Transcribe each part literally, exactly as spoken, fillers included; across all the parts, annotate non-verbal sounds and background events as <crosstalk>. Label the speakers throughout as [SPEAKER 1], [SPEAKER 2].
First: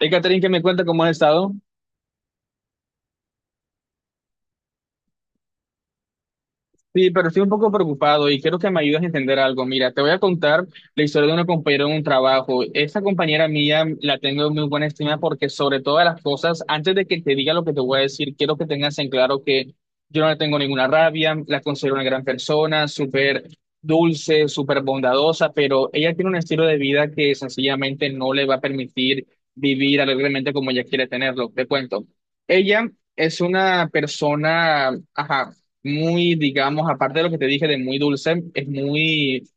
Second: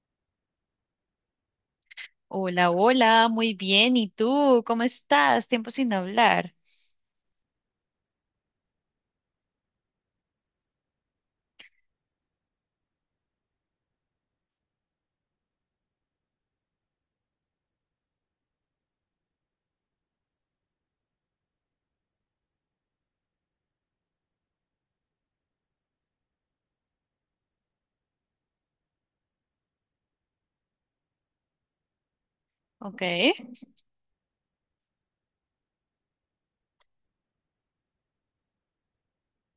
[SPEAKER 1] Hey, Catherine, ¿qué me cuenta cómo has estado?
[SPEAKER 2] Hola, hola, muy bien. ¿Y tú? ¿Cómo estás? Tiempo sin hablar.
[SPEAKER 1] Sí, pero estoy un poco preocupado y quiero que me ayudes a entender algo. Mira, te voy a contar la historia de una compañera en un trabajo. Esa compañera mía la tengo en muy buena estima porque sobre todas las cosas, antes de que te diga lo que te voy a decir, quiero que tengas en claro que yo no le tengo ninguna rabia, la considero una gran persona, súper dulce, súper bondadosa, pero ella tiene un estilo de vida que sencillamente no le va a permitir vivir alegremente como ella quiere tenerlo. Te cuento. Ella
[SPEAKER 2] Ok.
[SPEAKER 1] es una persona, ajá, muy, digamos, aparte de lo que te dije de muy dulce, es muy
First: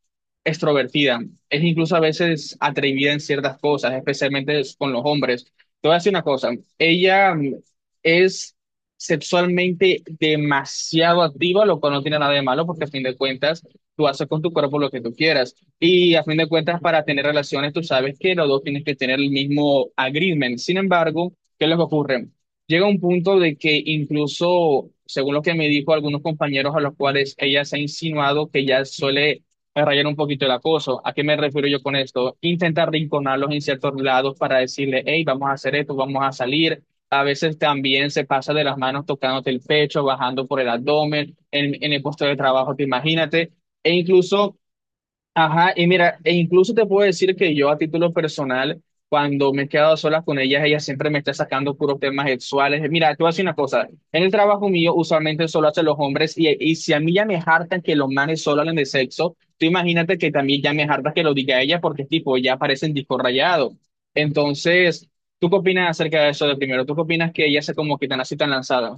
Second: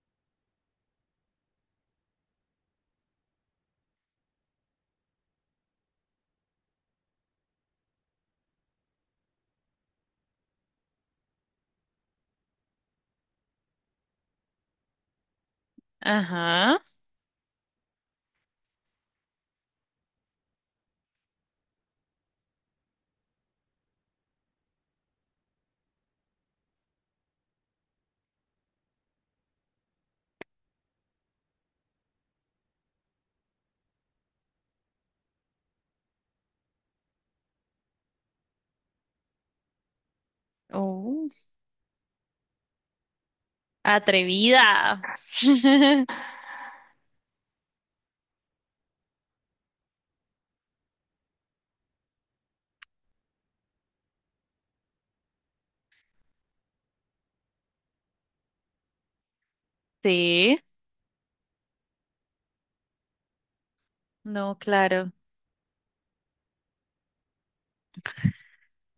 [SPEAKER 1] extrovertida, es incluso a veces atrevida en ciertas cosas, especialmente es- con los hombres. Te voy a decir una cosa, ella mm, es sexualmente demasiado activa, lo cual no tiene nada de malo porque a fin de cuentas tú haces con tu cuerpo lo que tú quieras. Y a fin de cuentas,
[SPEAKER 2] Ajá.
[SPEAKER 1] para tener relaciones tú sabes que los dos tienes que tener el mismo agreement. Sin embargo, ¿qué les ocurre? Llega un punto de que incluso, según lo que me dijo algunos compañeros a los cuales ella se ha insinuado, que ya suele a rayar un poquito el acoso. ¿A qué me refiero yo con esto? Intentar rinconarlos en ciertos lados para decirle, hey, vamos a hacer esto, vamos a salir. A veces también se pasa de las manos tocándote el pecho, bajando por el
[SPEAKER 2] Oh,
[SPEAKER 1] abdomen, en, en el puesto de trabajo, te imagínate. E incluso,
[SPEAKER 2] atrevida.
[SPEAKER 1] ajá,
[SPEAKER 2] <laughs>
[SPEAKER 1] y mira, e incluso te puedo decir que yo a título personal, cuando me he quedado a solas con ellas, ella siempre me está sacando puros temas sexuales. Mira, te voy a decir una cosa, en el trabajo mío usualmente solo hacen los hombres y, y si a mí ya me hartan que los manes solo hablen de sexo, tú imagínate que
[SPEAKER 2] Sí,
[SPEAKER 1] también ya me harta que lo diga ella porque tipo, ya parecen disco rayado.
[SPEAKER 2] no,
[SPEAKER 1] Entonces,
[SPEAKER 2] claro.
[SPEAKER 1] ¿tú qué opinas acerca de eso de primero? ¿Tú qué opinas que ella sea como que tan así tan lanzada?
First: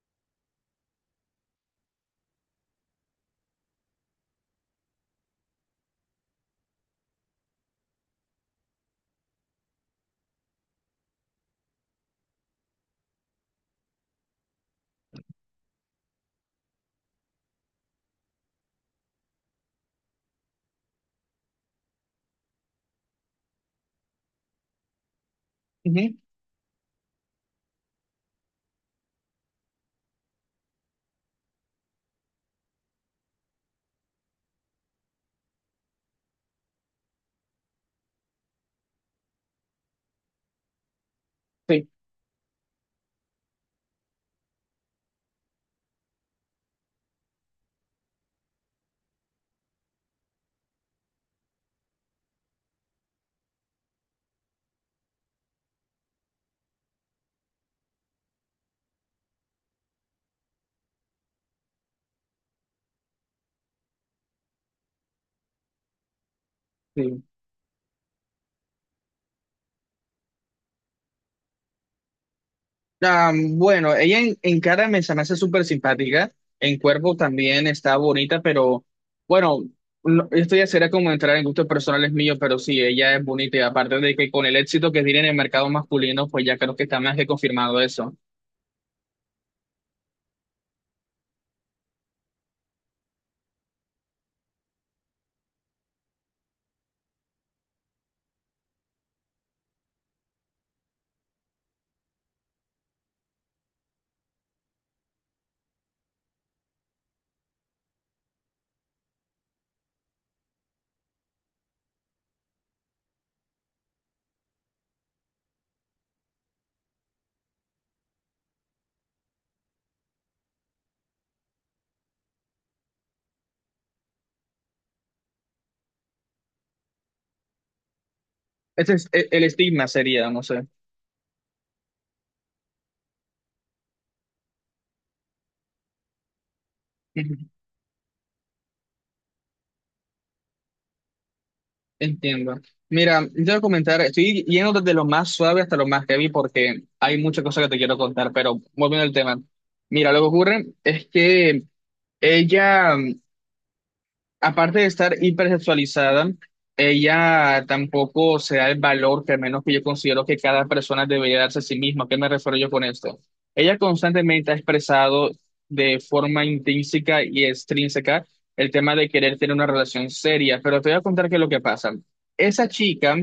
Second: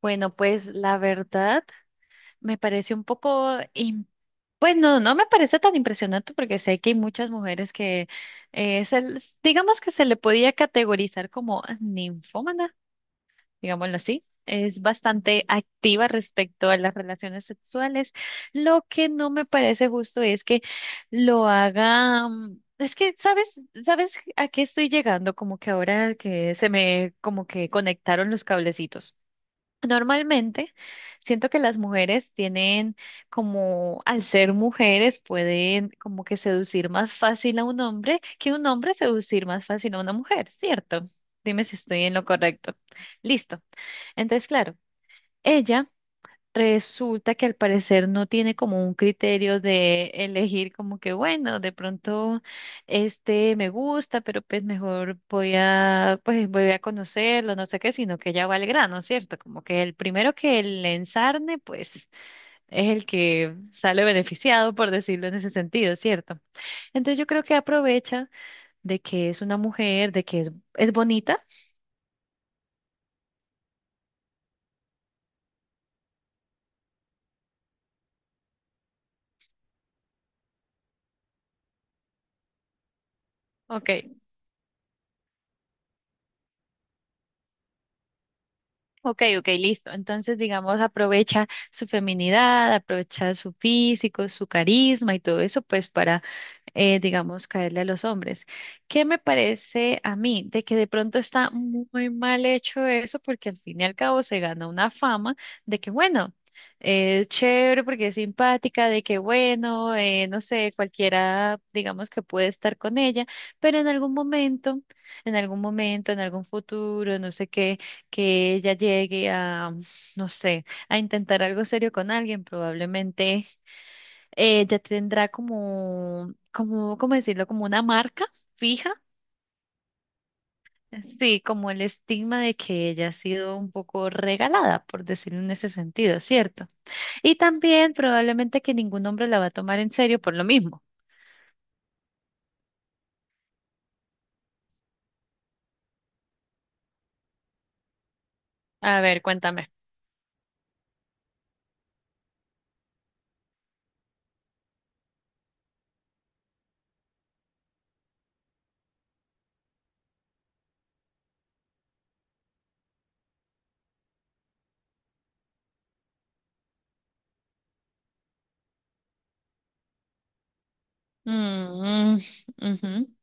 [SPEAKER 2] Bueno, pues la verdad me parece un poco, im- pues no, no me parece tan impresionante porque sé que hay muchas mujeres que eh, se les- digamos que se le podía categorizar como ninfómana, digámoslo así, es bastante activa respecto a las relaciones sexuales. Lo que no me parece justo es que lo haga, mm, es que, ¿sabes? ¿Sabes a qué estoy llegando? Como que ahora
[SPEAKER 1] Ujú,
[SPEAKER 2] que se me, como que conectaron los cablecitos. Normalmente siento que las mujeres tienen como, al ser mujeres, pueden como que seducir más fácil a un hombre que un hombre seducir más fácil a una mujer, ¿cierto? Dime si
[SPEAKER 1] sí,
[SPEAKER 2] estoy en lo correcto. Listo. Entonces, claro, ella resulta que al parecer no tiene como un criterio de elegir como que, bueno, de pronto este me gusta, pero pues mejor voy a, pues voy a conocerlo, no sé qué, sino que ella va al grano, ¿cierto? Como que el primero que le ensarne, pues es el que sale beneficiado, por decirlo en ese sentido, ¿cierto? Entonces
[SPEAKER 1] sí.
[SPEAKER 2] yo creo que aprovecha de que es una mujer, de que es, es bonita.
[SPEAKER 1] Ah, bueno, ella en, en cara me se me hace súper simpática, en cuerpo también está bonita, pero bueno, no- esto ya será como entrar en gustos personales míos, pero sí, ella es bonita y
[SPEAKER 2] Ok,
[SPEAKER 1] aparte de que con el éxito que tiene en el mercado masculino, pues ya creo que está más que confirmado eso.
[SPEAKER 2] ok, ok, listo. Entonces, digamos, aprovecha su feminidad, aprovecha su físico, su carisma y todo eso, pues para eh, digamos, caerle a los hombres. ¿Qué me parece a mí? De que de pronto está muy mal hecho eso, porque al fin y al cabo se gana una fama de que, bueno, eh, es chévere porque es simpática, de que, bueno, eh, no sé, cualquiera, digamos, que puede estar con ella, pero en algún momento, en algún momento, en algún futuro, no sé qué, que ella llegue a, no sé, a intentar algo serio con alguien, probablemente eh, ya tendrá como, como, ¿cómo decirlo? Como una marca fija,
[SPEAKER 1] Ese es e- el estigma sería, no sé.
[SPEAKER 2] sí, como el estigma de que ella ha sido un poco regalada, por decirlo en ese sentido, ¿cierto?
[SPEAKER 1] <laughs> Ujú,
[SPEAKER 2] Y también probablemente que ningún hombre la va a tomar en serio por lo mismo.
[SPEAKER 1] entiendo. Mira, yo te voy a comentar, estoy yendo desde lo más suave hasta lo más heavy porque hay muchas cosas que te quiero contar, pero volviendo
[SPEAKER 2] A
[SPEAKER 1] al
[SPEAKER 2] ver,
[SPEAKER 1] tema.
[SPEAKER 2] cuéntame.
[SPEAKER 1] Mira, lo que ocurre es que ella, aparte de estar hipersexualizada, ella tampoco se da el valor que al menos que yo considero que cada persona debería darse a sí misma. ¿A ¿Qué me refiero yo con esto? Ella constantemente ha expresado de forma intrínseca y extrínseca el tema de querer tener una relación seria, pero te voy a contar qué es lo que pasa.
[SPEAKER 2] Mm,
[SPEAKER 1] Esa chica
[SPEAKER 2] ujú.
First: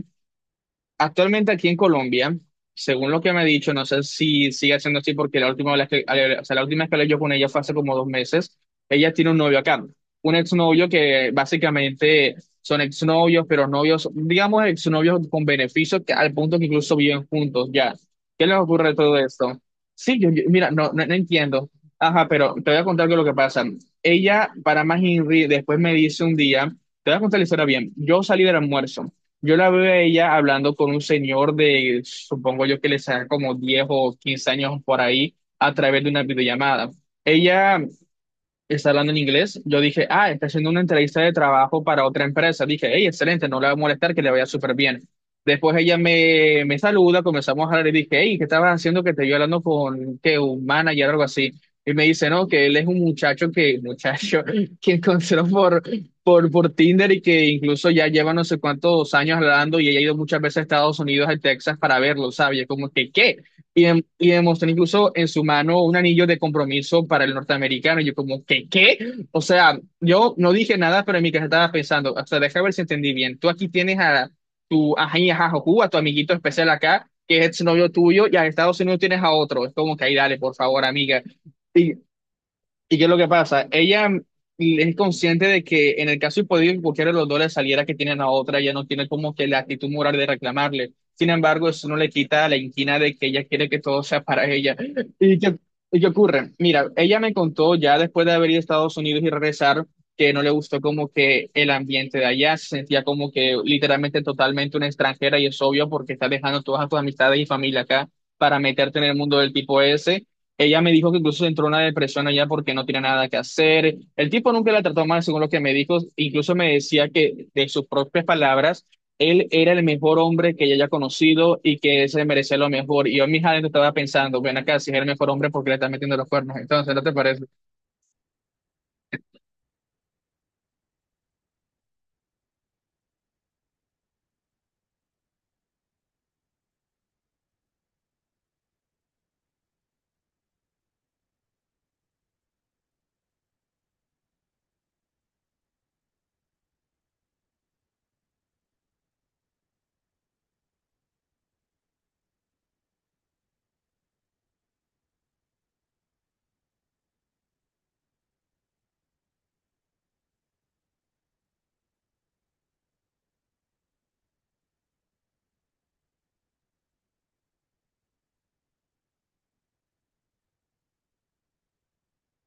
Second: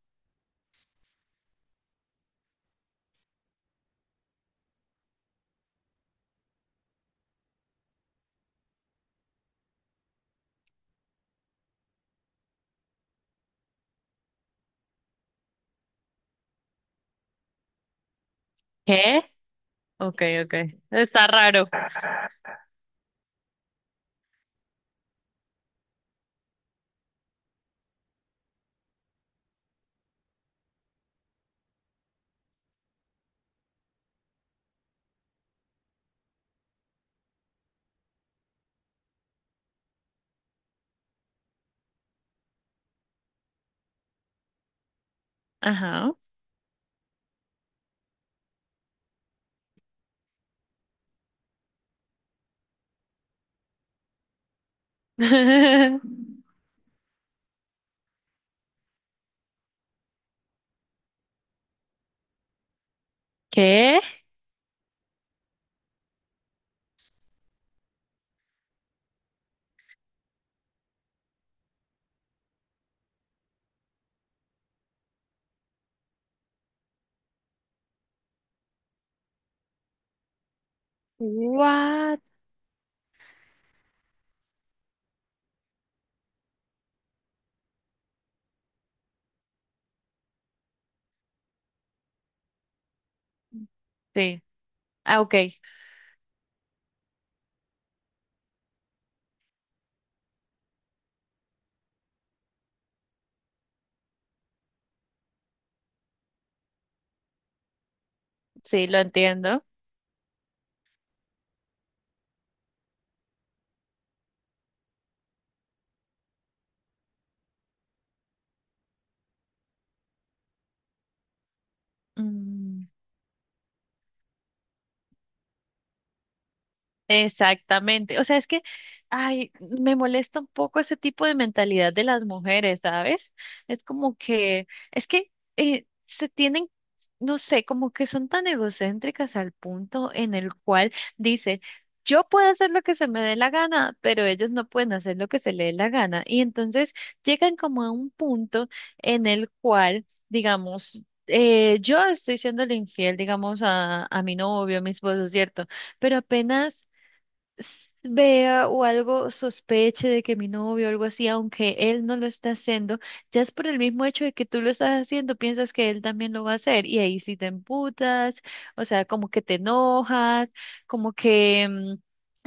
[SPEAKER 1] actualmente aquí en Colombia, según lo que me ha dicho, no sé si sigue siendo así porque la última vez que, o sea, la última vez que hablé yo con ella fue hace como dos meses, ella tiene un novio acá, un exnovio que básicamente son exnovios, pero novios, digamos exnovios con beneficios que- al punto que incluso viven juntos ya. ¿Qué les ocurre de todo
[SPEAKER 2] ¿Qué?
[SPEAKER 1] esto? Sí,
[SPEAKER 2] Ok,
[SPEAKER 1] yo, yo-
[SPEAKER 2] ok.
[SPEAKER 1] mira, no, no, no
[SPEAKER 2] Está raro.
[SPEAKER 1] entiendo. Ajá, pero te voy a contar qué es lo que pasa. Ella, para más Henry, después me dice un día, te voy a contar la historia bien, yo salí del almuerzo. Yo la veo a ella hablando con un señor de, supongo yo que le saca como diez o quince años por ahí, a través de una videollamada. Ella está hablando en inglés, yo dije, ah, está haciendo una entrevista de trabajo para otra empresa. Dije, hey, excelente, no le va a molestar, que le vaya súper bien. Después ella
[SPEAKER 2] Ajá.
[SPEAKER 1] me, me saluda, comenzamos a hablar y dije, hey, ¿qué estabas haciendo que te vio hablando con que un manager o algo así? Y me dice, no, que él es un muchacho que, muchacho, <laughs> que encontró por, por,
[SPEAKER 2] <laughs>
[SPEAKER 1] por Tinder y que incluso ya lleva no sé cuántos años hablando y ella ha ido muchas veces a Estados Unidos, a Texas, para verlo, ¿sabes? Y es como que, ¿qué? Y,
[SPEAKER 2] ¿Qué?
[SPEAKER 1] dem- y demostró incluso en su mano un anillo de compromiso para el norteamericano. Y yo como, ¿qué, qué? O sea, yo no dije nada, pero en mi casa estaba pensando, o sea, deja ver si entendí bien. Tú aquí tienes a tu ají, ajá, jojú, a tu amiguito especial acá, que es novio tuyo, y a Estados Unidos tienes a otro. Es como que ahí, dale, por favor, amiga. Y
[SPEAKER 2] What?
[SPEAKER 1] ¿y qué es lo que pasa? Ella es consciente de que en el caso hipotético que cualquiera de los dos le saliera que tienen a otra, ella no tiene como que la actitud moral de reclamarle. Sin embargo, eso no le quita la inquina de que ella quiere que todo sea
[SPEAKER 2] Sí.
[SPEAKER 1] para ella.
[SPEAKER 2] Ah, ok.
[SPEAKER 1] ¿Y qué, ¿y qué ocurre? Mira, ella me contó ya después de haber ido a Estados Unidos y regresar que no le gustó como que el ambiente de allá, se sentía como que literalmente totalmente una extranjera y es obvio porque está dejando todas tus amistades y familia acá para
[SPEAKER 2] Sí, lo
[SPEAKER 1] meterte en el mundo del
[SPEAKER 2] entiendo.
[SPEAKER 1] tipo ese. Ella me dijo que incluso entró en una depresión allá porque no tenía nada que hacer. El tipo nunca la trató mal, según lo que me dijo. Incluso me decía que, de sus propias palabras, él era el mejor hombre que ella haya conocido y que se merecía lo
[SPEAKER 2] Mm.
[SPEAKER 1] mejor. Y yo en mis adentros estaba pensando, ven acá, si es el mejor hombre, ¿porque le está metiendo los cuernos? Entonces, ¿no te parece?
[SPEAKER 2] Exactamente. O sea, es que, ay, me molesta un poco ese tipo de mentalidad de las mujeres, ¿sabes? Es como que, es que eh, se tienen, no sé, como que son tan egocéntricas al punto en el cual dice, yo puedo hacer lo que se me dé la gana, pero ellos no pueden hacer lo que se les dé la gana. Y entonces llegan como a un punto en el cual, digamos, eh, yo estoy siendo infiel, digamos, a, a mi novio, a mi esposo, ¿cierto? Pero apenas s- vea o algo sospeche de que mi novio o algo así, aunque él no lo está haciendo, ya es por el mismo hecho de que tú lo estás haciendo, piensas que él también lo va a hacer y ahí sí te emputas, o sea, como que te enojas, como que mm,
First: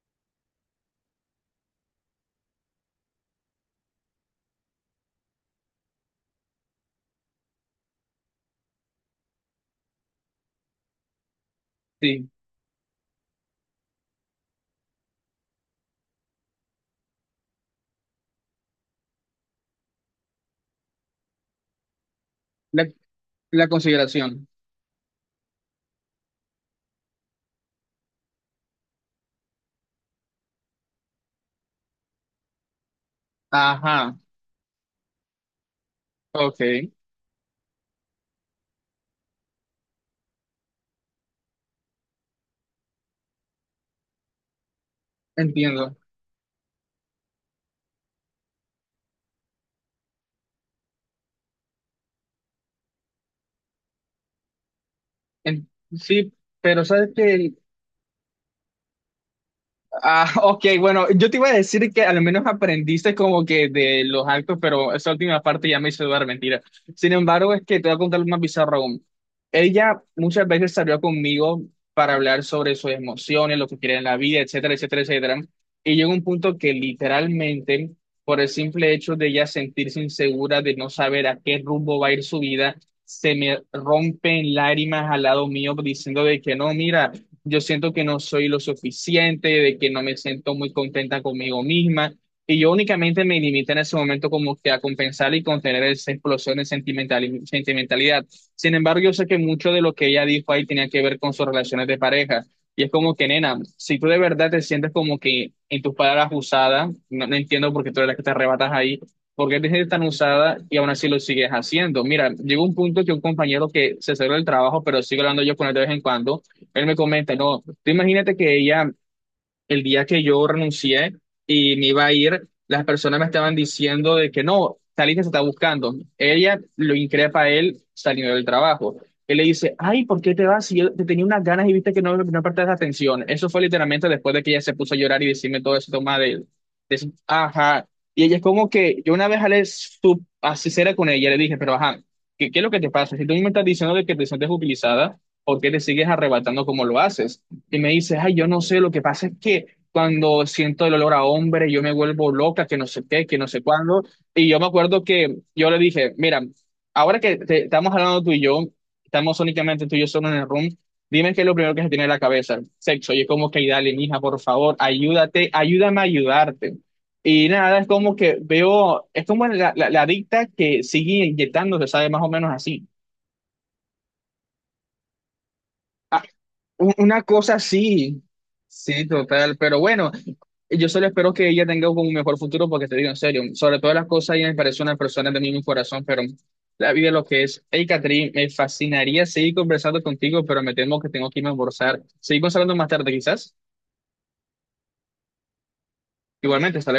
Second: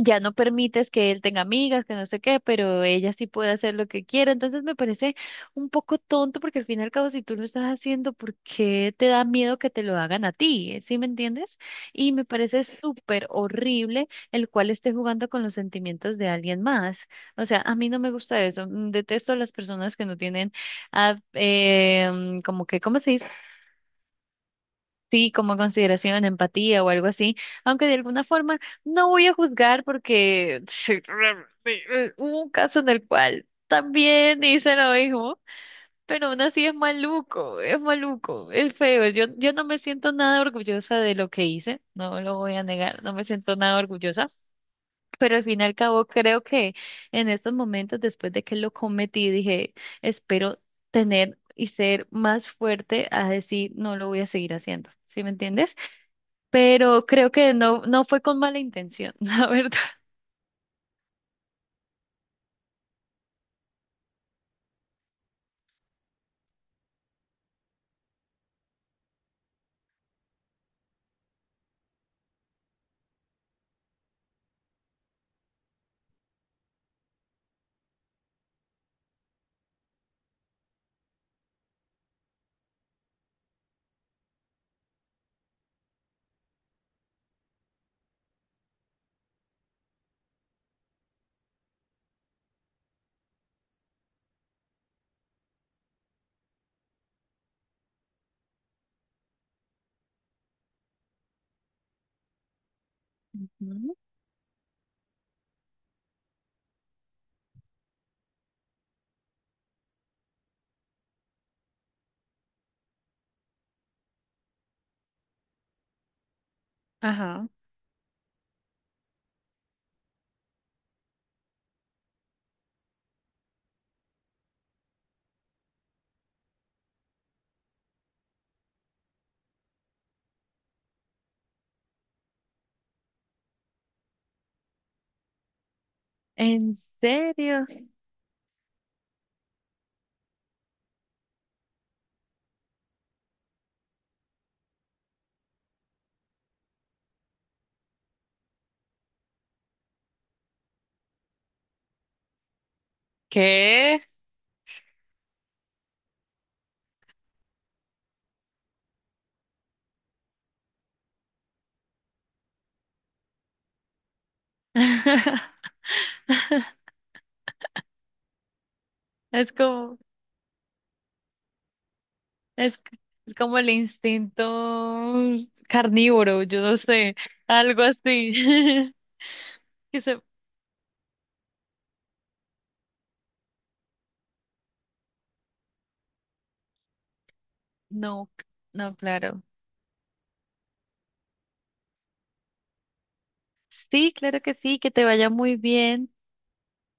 [SPEAKER 2] ya no permites que él tenga amigas, que no sé qué, pero ella sí puede hacer lo que quiera, entonces me parece un poco tonto porque al fin y al cabo si tú lo estás haciendo, ¿por qué te da miedo que te lo hagan a ti? ¿Sí me entiendes? Y me
[SPEAKER 1] Sí,
[SPEAKER 2] parece súper horrible el cual esté jugando con los sentimientos de alguien más. O sea, a mí no me gusta eso. Mm, detesto a las personas que no tienen, ah, eh, mm, como que,
[SPEAKER 1] la,
[SPEAKER 2] ¿cómo se dice?
[SPEAKER 1] la consideración.
[SPEAKER 2] Sí, como consideración, empatía o algo así. Aunque de alguna forma no voy a juzgar porque <laughs> hubo un caso en el cual
[SPEAKER 1] Ajá,
[SPEAKER 2] también hice lo mismo. Pero aún
[SPEAKER 1] ok,
[SPEAKER 2] así es maluco, es maluco, es feo. Yo, yo no me siento nada orgullosa de lo que hice, no lo voy a negar, no me siento nada orgullosa. Pero al fin y al
[SPEAKER 1] entiendo.
[SPEAKER 2] cabo, creo que en estos momentos, después de que lo cometí, dije, espero tener y ser más fuerte a decir, no lo voy a seguir haciendo. ¿Sí me
[SPEAKER 1] En-
[SPEAKER 2] entiendes?
[SPEAKER 1] sí, pero
[SPEAKER 2] Pero
[SPEAKER 1] ¿sabes
[SPEAKER 2] creo que
[SPEAKER 1] qué?
[SPEAKER 2] no, no fue con mala intención, <laughs> la verdad.
[SPEAKER 1] Ah, ok, bueno, yo te iba a decir que al menos aprendiste como que de los actos, pero esa última parte ya me hizo dudar, mentira. Sin embargo, es que te voy a contar más bizarro aún. Ella muchas veces salió conmigo para hablar sobre sus emociones, lo que quiere en la vida, etcétera, etcétera, etcétera. Y llegó un punto que literalmente, por el simple hecho de ella sentirse insegura, de no saber a qué rumbo va a ir su vida, se me rompen lágrimas al lado mío diciendo de que no, mira, yo siento que no soy lo suficiente, de que no me siento muy contenta conmigo misma. Y yo únicamente me limité en ese momento como que a compensar y contener esa explosión de sentimentali- sentimentalidad. Sin embargo, yo sé que mucho de lo que ella dijo ahí tenía que ver con sus relaciones de pareja. Y es como que, nena,
[SPEAKER 2] Ujú.
[SPEAKER 1] si tú de verdad te sientes como que en tus palabras usada, no, no entiendo por qué tú eres la que te arrebatas ahí, por qué te sientes tan usada y aún así lo sigues haciendo. Mira, llegó un punto que un compañero que se salió del trabajo, pero sigue hablando yo con él de vez en cuando, él me comenta,
[SPEAKER 2] Ajá.
[SPEAKER 1] no, tú imagínate que ella el día que yo renuncié y me iba a ir, las personas me estaban diciendo de que no, Talita se está buscando. Ella lo increpa a él saliendo del trabajo. Él le dice, ay, ¿por qué te vas? Si yo te tenía unas ganas y viste que no, no prestas atención. Eso fue literalmente después de que ella se puso a llorar y decirme todo eso, toma de,
[SPEAKER 2] ¿En
[SPEAKER 1] de su-
[SPEAKER 2] serio?
[SPEAKER 1] ajá. Y ella es como que, yo una vez Ale, su, así será con ella, le dije, pero ajá, ¿qué, qué es lo que te pasa? Si tú me estás diciendo de que te sientes utilizada, ¿por qué te sigues arrebatando como lo haces? Y me dices, ay, yo no sé, lo que pasa es que cuando siento el olor a hombre, yo me vuelvo loca, que no sé qué, que no sé
[SPEAKER 2] ¿Qué?
[SPEAKER 1] cuándo. Y yo me acuerdo que yo le dije, mira, ahora que te- estamos hablando tú y yo, estamos únicamente tú y yo solo en el room, dime qué es lo primero que se tiene en la cabeza, sexo. Y es como que, dale, mija, por favor, ayúdate,
[SPEAKER 2] <laughs>
[SPEAKER 1] ayúdame a ayudarte. Y nada, es como que veo, es como
[SPEAKER 2] Es
[SPEAKER 1] la, la,
[SPEAKER 2] como,
[SPEAKER 1] la adicta que sigue inyectándose, sabe, más o menos
[SPEAKER 2] es,
[SPEAKER 1] así.
[SPEAKER 2] es como el instinto carnívoro, yo no
[SPEAKER 1] Un-
[SPEAKER 2] sé,
[SPEAKER 1] Una cosa
[SPEAKER 2] algo
[SPEAKER 1] sí,
[SPEAKER 2] así. <laughs>
[SPEAKER 1] sí, total, pero
[SPEAKER 2] Que
[SPEAKER 1] bueno,
[SPEAKER 2] se-
[SPEAKER 1] yo solo espero que ella tenga un mejor futuro porque te digo en serio, sobre todas las cosas ella me parece una persona de mi mismo corazón, pero la vida es lo que es. Hey,
[SPEAKER 2] no,
[SPEAKER 1] Catherine, me
[SPEAKER 2] no,
[SPEAKER 1] fascinaría
[SPEAKER 2] claro.
[SPEAKER 1] seguir conversando contigo, pero me temo que tengo que irme a almorzar. Seguimos hablando más tarde quizás.
[SPEAKER 2] Sí, claro que sí, que te vaya muy bien.
[SPEAKER 1] Igualmente, hasta luego.